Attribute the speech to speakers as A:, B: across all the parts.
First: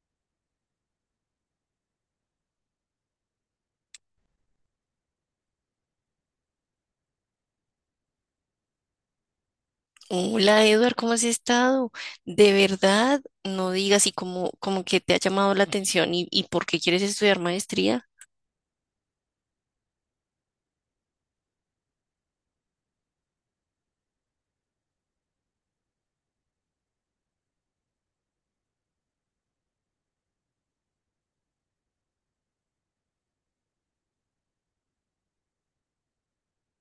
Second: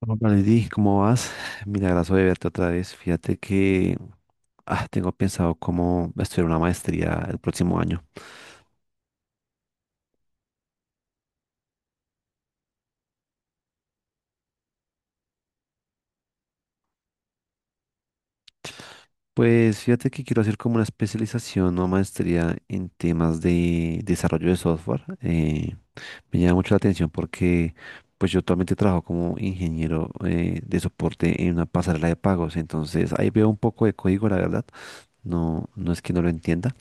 A: Hola, Valentín, ¿cómo vas? Milagroso de verte otra vez. Fíjate que tengo pensado cómo estudiar una maestría el próximo año.
B: Hola, Edward, ¿cómo has estado? De verdad, no digas y como que te ha llamado la atención y por qué quieres estudiar maestría.
A: Pues fíjate que quiero hacer como una especialización o maestría en temas de desarrollo de software. Me llama mucho la atención porque pues yo actualmente trabajo como ingeniero de soporte en una pasarela de pagos. Entonces ahí veo un poco de código, la verdad. No, no es que no lo entienda.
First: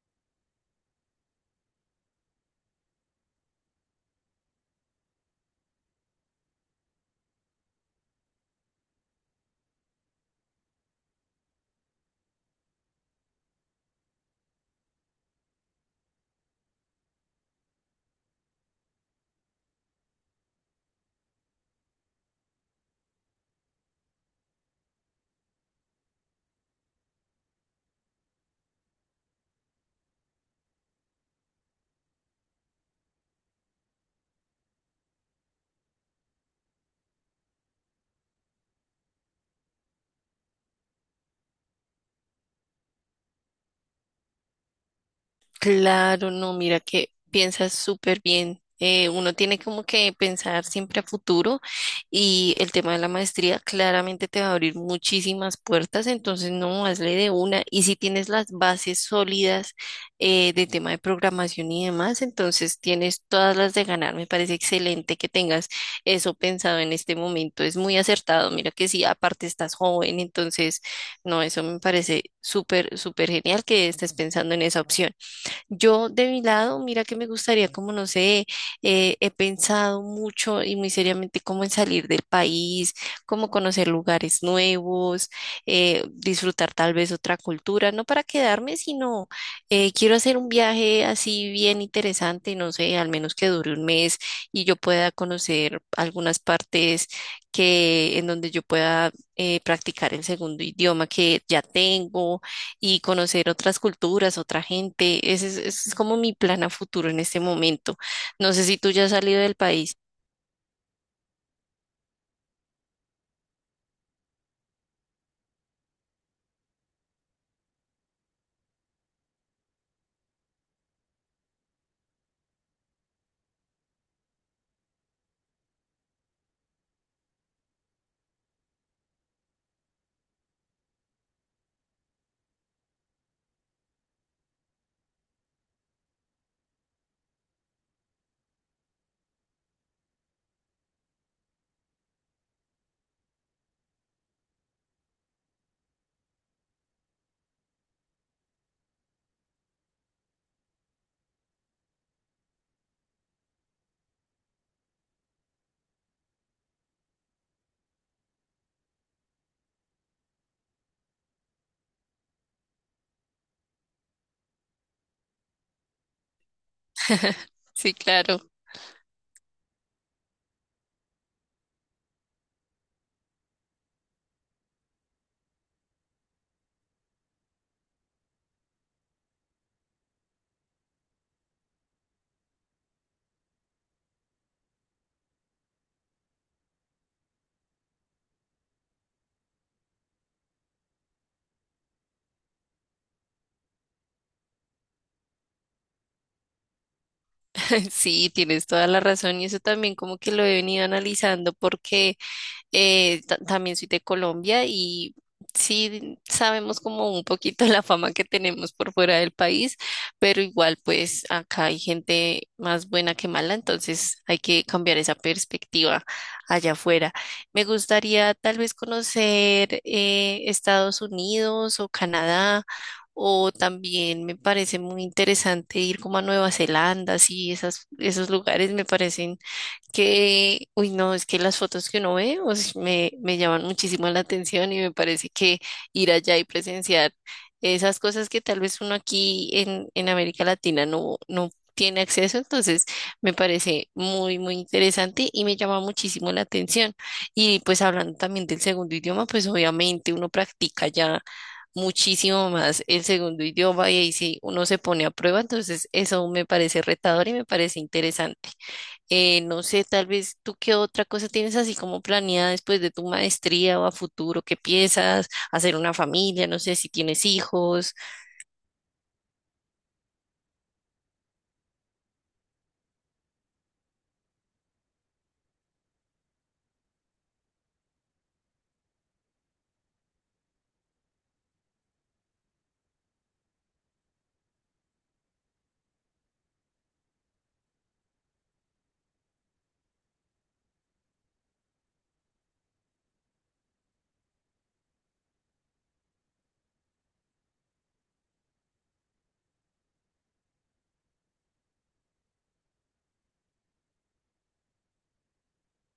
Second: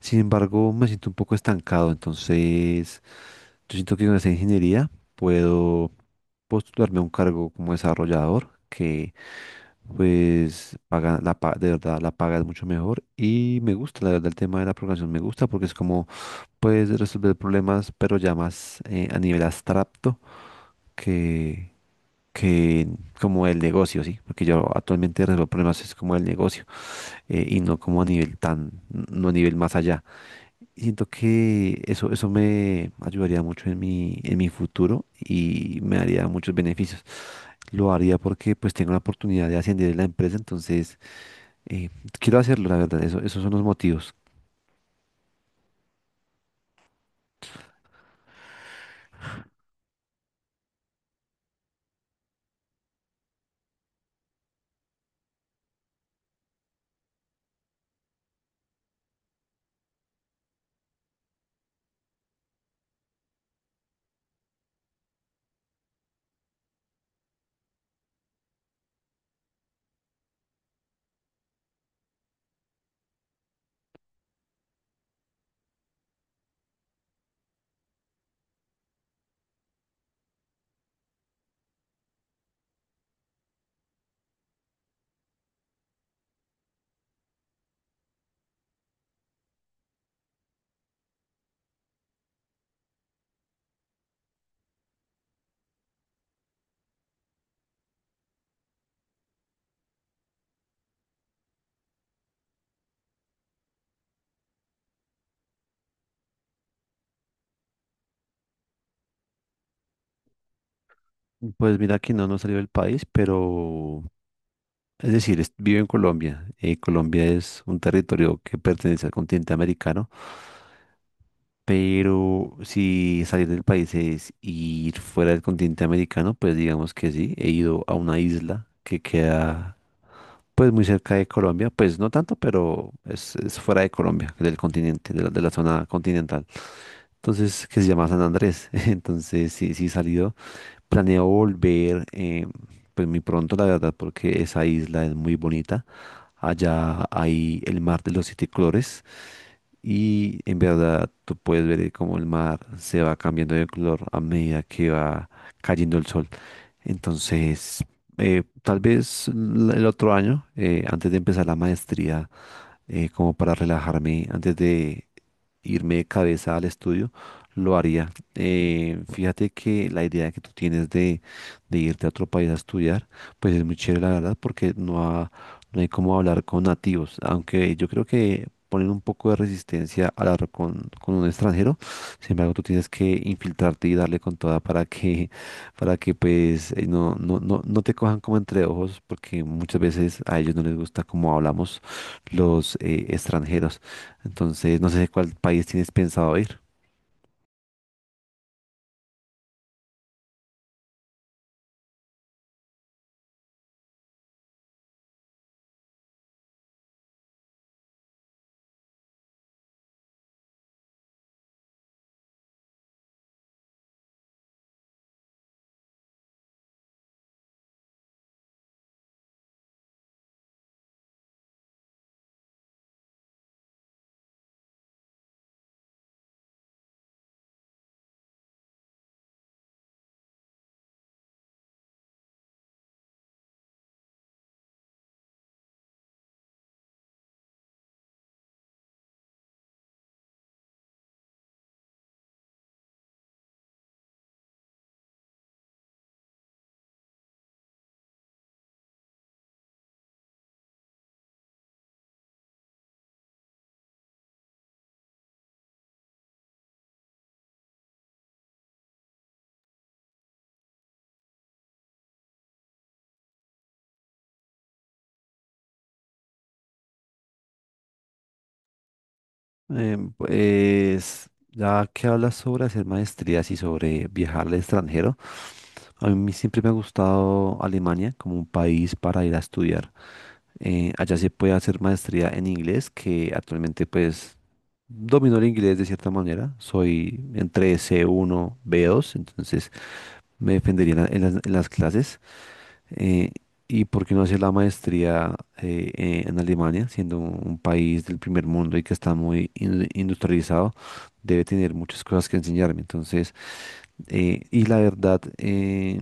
A: Sin embargo, me siento un poco estancado, entonces yo siento que con esa ingeniería puedo postularme a un cargo como desarrollador que pues paga la de verdad la paga es mucho mejor y me gusta, la verdad el tema de la programación me gusta porque es como puedes resolver problemas pero ya más a nivel abstracto que que como el negocio, ¿sí? Porque yo actualmente resuelvo problemas es como el negocio, y no como a nivel tan, no a nivel más allá. Y siento que eso me ayudaría mucho en mi futuro y me daría muchos beneficios. Lo haría porque pues tengo la oportunidad de ascender en la empresa, entonces eh, quiero hacerlo, la verdad, eso, esos son los motivos.
B: Claro, no, mira que piensas súper bien. Uno tiene como que pensar siempre a futuro y el tema de la maestría claramente te va a abrir muchísimas puertas, entonces no, hazle de una. Y si tienes las bases sólidas, de tema de programación y demás, entonces tienes todas las de ganar. Me parece excelente que tengas eso pensado en este momento. Es muy acertado. Mira que sí, aparte estás joven, entonces no, eso me parece súper, súper genial que estés pensando en esa opción. Yo de mi lado, mira que me gustaría, como no sé, he pensado mucho y muy seriamente como en salir del país, como conocer lugares nuevos, disfrutar tal vez otra cultura, no para quedarme, sino quiero hacer un viaje así bien interesante, no sé, al menos que dure un mes y yo pueda conocer algunas partes que en donde yo pueda practicar el segundo idioma que ya tengo y conocer otras culturas, otra gente. Ese es como mi plan a futuro en este momento. No sé si tú ya has salido del país.
A: Pues mira que no, no salió del país, pero es decir, vivo en Colombia. Colombia es un territorio que pertenece al continente americano, pero si salir del país es ir fuera del continente americano, pues digamos que sí, he ido a una isla que queda. Pues muy cerca de Colombia, pues no tanto, pero es fuera de Colombia, del continente, de la zona continental. Entonces, que se llama San Andrés. Entonces, sí, sí he salido. Planeo volver, pues muy pronto, la verdad, porque esa isla es muy bonita. Allá hay el mar de los siete colores y en verdad tú puedes ver cómo el mar se va cambiando de color a medida que va cayendo el sol. Entonces, tal vez el otro año, antes de empezar la maestría, como para relajarme antes de, irme de cabeza al estudio, lo
B: Sí,
A: haría.
B: claro.
A: Fíjate que la idea que tú tienes de irte a otro país a estudiar, pues es muy chévere, la verdad, porque no, no hay como hablar con nativos, aunque yo creo que ponen un poco de resistencia al hablar con un extranjero, sin embargo, tú tienes que infiltrarte y darle con toda para que pues no, no, no, no te cojan como entre ojos, porque muchas veces a ellos no les gusta cómo hablamos los extranjeros. Entonces, no sé cuál país tienes pensado ir.
B: Sí, tienes toda la razón y eso también como que lo he venido analizando porque también soy de Colombia y sí sabemos como un poquito la fama que tenemos por fuera del país, pero igual pues acá hay gente más buena que mala, entonces hay que cambiar esa perspectiva allá afuera. Me gustaría tal vez conocer, Estados Unidos o Canadá. O también me parece muy interesante ir como a Nueva Zelanda, sí, esos lugares me parecen que, uy, no, es que las fotos que uno ve, o sea, me llaman muchísimo la atención y me parece que ir allá y presenciar esas cosas que tal vez uno aquí en América Latina no, no tiene acceso, entonces me parece muy, muy interesante y me llama muchísimo la atención. Y pues hablando también del segundo idioma, pues obviamente uno practica ya muchísimo más el segundo idioma y ahí sí uno se pone a prueba, entonces eso me parece retador y me parece interesante. No sé, tal vez tú qué otra cosa tienes así como planeada después de tu maestría o a futuro, qué piensas, hacer una familia, no sé si tienes hijos.
A: Pues, ya que hablas sobre hacer maestrías y sobre viajar al extranjero, a mí siempre me ha gustado Alemania como un país para ir a estudiar. Allá se puede hacer maestría en inglés, que actualmente pues domino el inglés de cierta manera. Soy entre c uno b dos, entonces me defendería en en las clases. eh, y por qué no hacer la maestría en Alemania, siendo un país del primer mundo y que está muy industrializado, debe tener muchas cosas que enseñarme. Entonces, y la verdad,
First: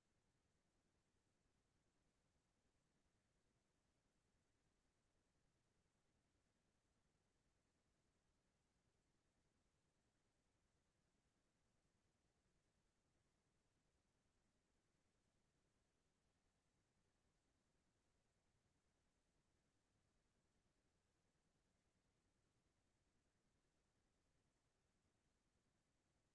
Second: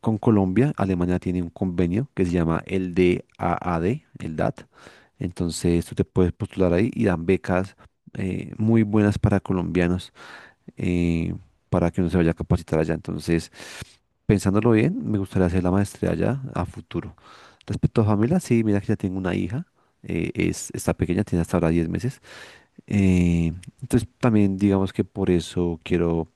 A: con Colombia, Alemania tiene un convenio que se llama el DAAD, el DAT. Entonces, tú te puedes postular ahí y dan becas muy buenas para colombianos, eh, para que uno se vaya a capacitar allá. Entonces, pensándolo bien, me gustaría hacer la maestría ya a futuro. Respecto a familia, sí, mira que ya tengo una hija, es, está pequeña, tiene hasta ahora 10 meses. eh, entonces también digamos que por eso quiero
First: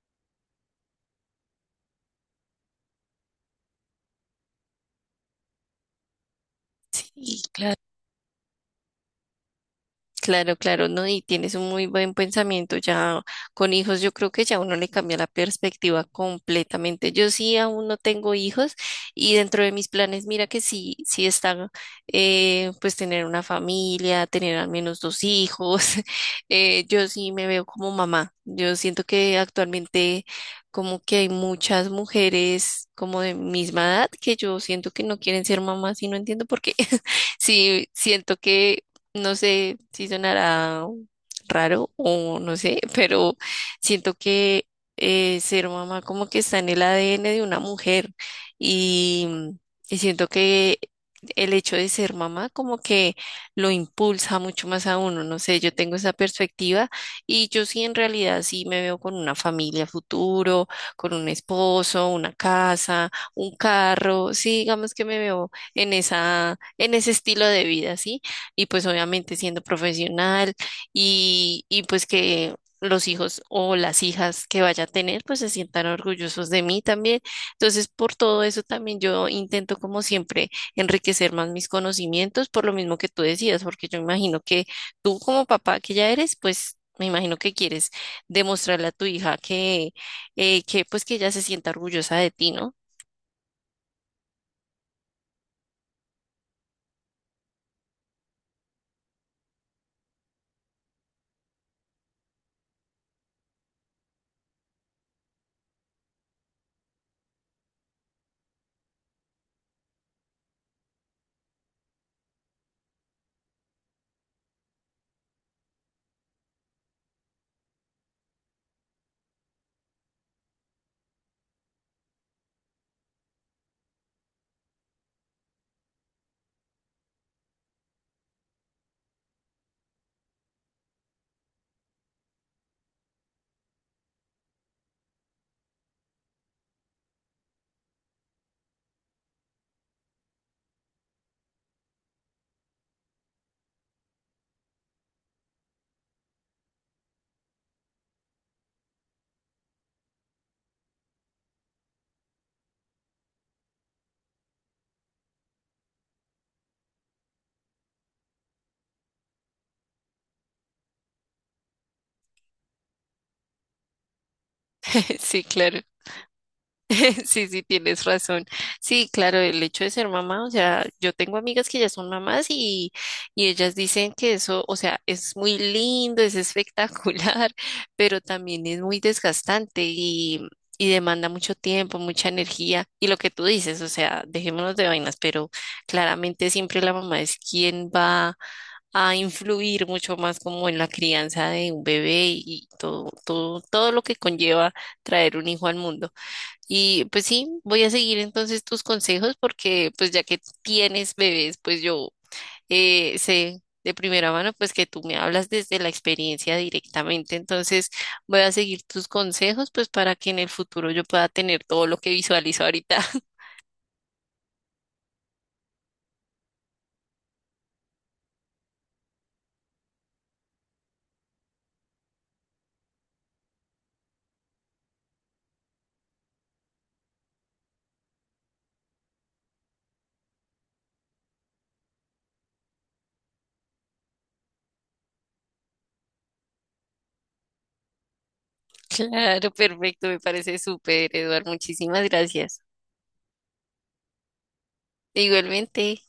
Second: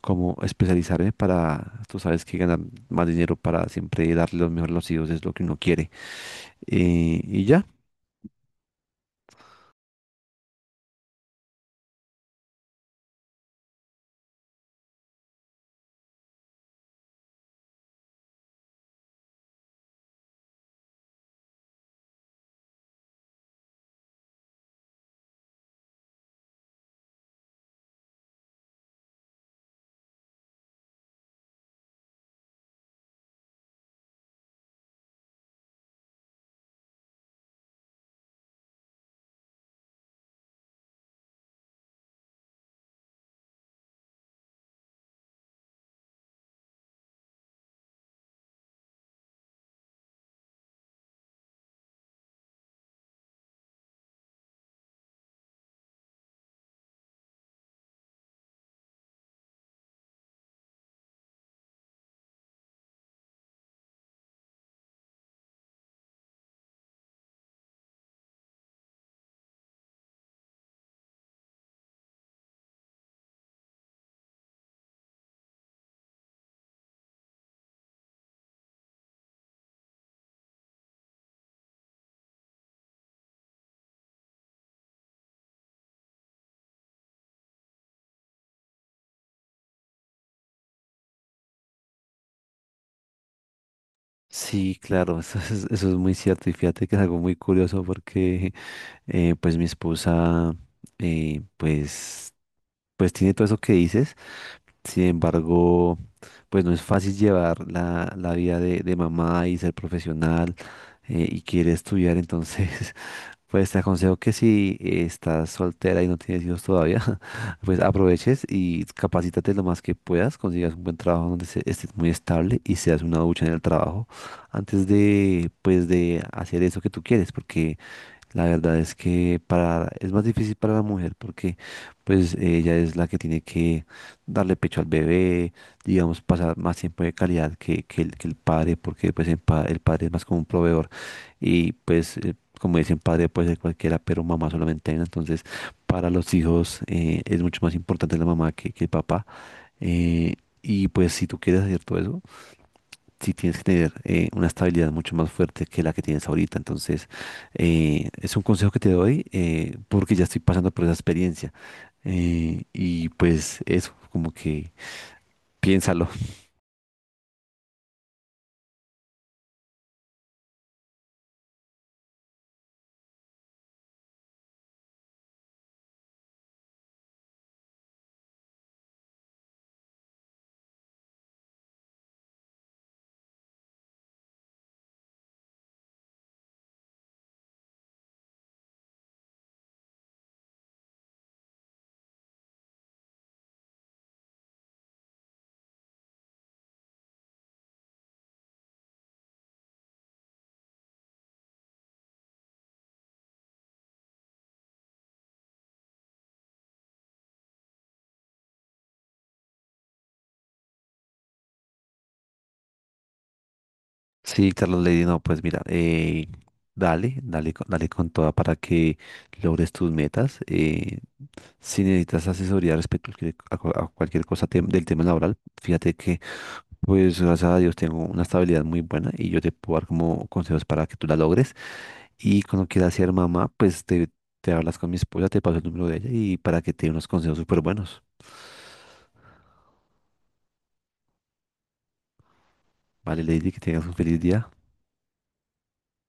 A: como especializarme para, tú sabes que ganar más dinero para siempre darle lo mejor a los hijos es lo que uno quiere.
B: Sí,
A: Y ya.
B: claro. Claro, claro, ¿no? Y tienes un muy buen pensamiento. Ya con hijos, yo creo que ya uno le cambia la perspectiva completamente. Yo sí aún no tengo hijos y dentro de mis planes, mira que sí, sí está, pues tener una familia, tener al menos dos hijos. Yo sí me veo como mamá. Yo siento que actualmente como que hay muchas mujeres como de misma edad que yo siento que no quieren ser mamás y no entiendo por qué. Sí, siento que no sé si sonará raro o no sé, pero siento que, ser mamá como que está en el ADN de una mujer y, y siento que el hecho de ser mamá como que lo impulsa mucho más a uno, no sé, yo tengo esa perspectiva y yo sí en realidad sí me veo con una familia futuro, con un esposo, una casa, un carro, sí, digamos que me veo en esa, en ese estilo de vida, ¿sí? Y pues obviamente siendo profesional y pues que los hijos o las hijas que vaya a tener pues se sientan orgullosos de mí también. Entonces, por todo eso también yo intento como siempre enriquecer más mis conocimientos por lo mismo que tú decías, porque yo imagino que tú como papá que ya eres, pues me imagino que quieres demostrarle a tu hija que pues que ella se sienta orgullosa de ti, ¿no?
A: Sí, claro, eso es muy cierto y fíjate que es algo muy curioso porque pues mi esposa, eh, pues pues tiene todo eso que dices. Sin embargo, pues no es fácil llevar la, la vida de mamá y ser profesional, y quiere estudiar, entonces, pues te aconsejo que si estás soltera y no tienes hijos todavía, pues aproveches y capacítate lo más que puedas, consigas un buen trabajo donde estés muy estable y seas una ducha en el trabajo antes de, pues, de hacer eso que tú quieres, porque la verdad es que para, es más difícil para la mujer porque pues ella es la que tiene que darle pecho al bebé, digamos, pasar más tiempo de calidad que el padre, porque pues el, el padre es más como un proveedor y pues como dicen padre puede ser cualquiera, pero mamá solamente hay una. Entonces para los hijos es mucho más importante la mamá que el papá. eh, y pues si tú quieres hacer todo eso, sí tienes que tener una estabilidad mucho más fuerte que la que tienes ahorita. Entonces, es un consejo que te doy, porque ya estoy pasando por esa experiencia. Y pues eso, como que
B: Sí, claro.
A: piénsalo.
B: Sí, sí, tienes razón. Sí, claro, el hecho de ser mamá, o sea, yo tengo amigas que ya son mamás y ellas dicen que eso, o sea, es muy lindo, es espectacular, pero también es muy desgastante y demanda mucho tiempo, mucha energía. Y lo que tú dices, o sea, dejémonos de vainas, pero claramente siempre la mamá es quien va a influir mucho más como en la crianza de un bebé y todo, todo, todo lo que conlleva traer un hijo al mundo. Y pues sí, voy a seguir entonces tus consejos porque pues ya que tienes bebés, pues yo, sé de primera mano pues que tú me hablas desde la experiencia directamente. Entonces voy a seguir tus consejos pues para que en el futuro yo pueda tener todo lo que visualizo ahorita.
A: Sí, Carlos Lady, no, pues mira, dale, dale, dale con toda para que logres tus metas. Si necesitas asesoría respecto a cualquier a cualquier cosa del tema laboral, fíjate que... Pues gracias a Dios tengo una estabilidad muy buena y yo te puedo dar como consejos para que tú la logres. Y cuando quieras ser mamá, pues te hablas con mi esposa, te paso el número de ella y para que te dé unos consejos súper buenos.
B: Claro, perfecto, me parece súper, Eduard. Muchísimas gracias.
A: Vale, Lady, que tengas un feliz día.
B: Igualmente.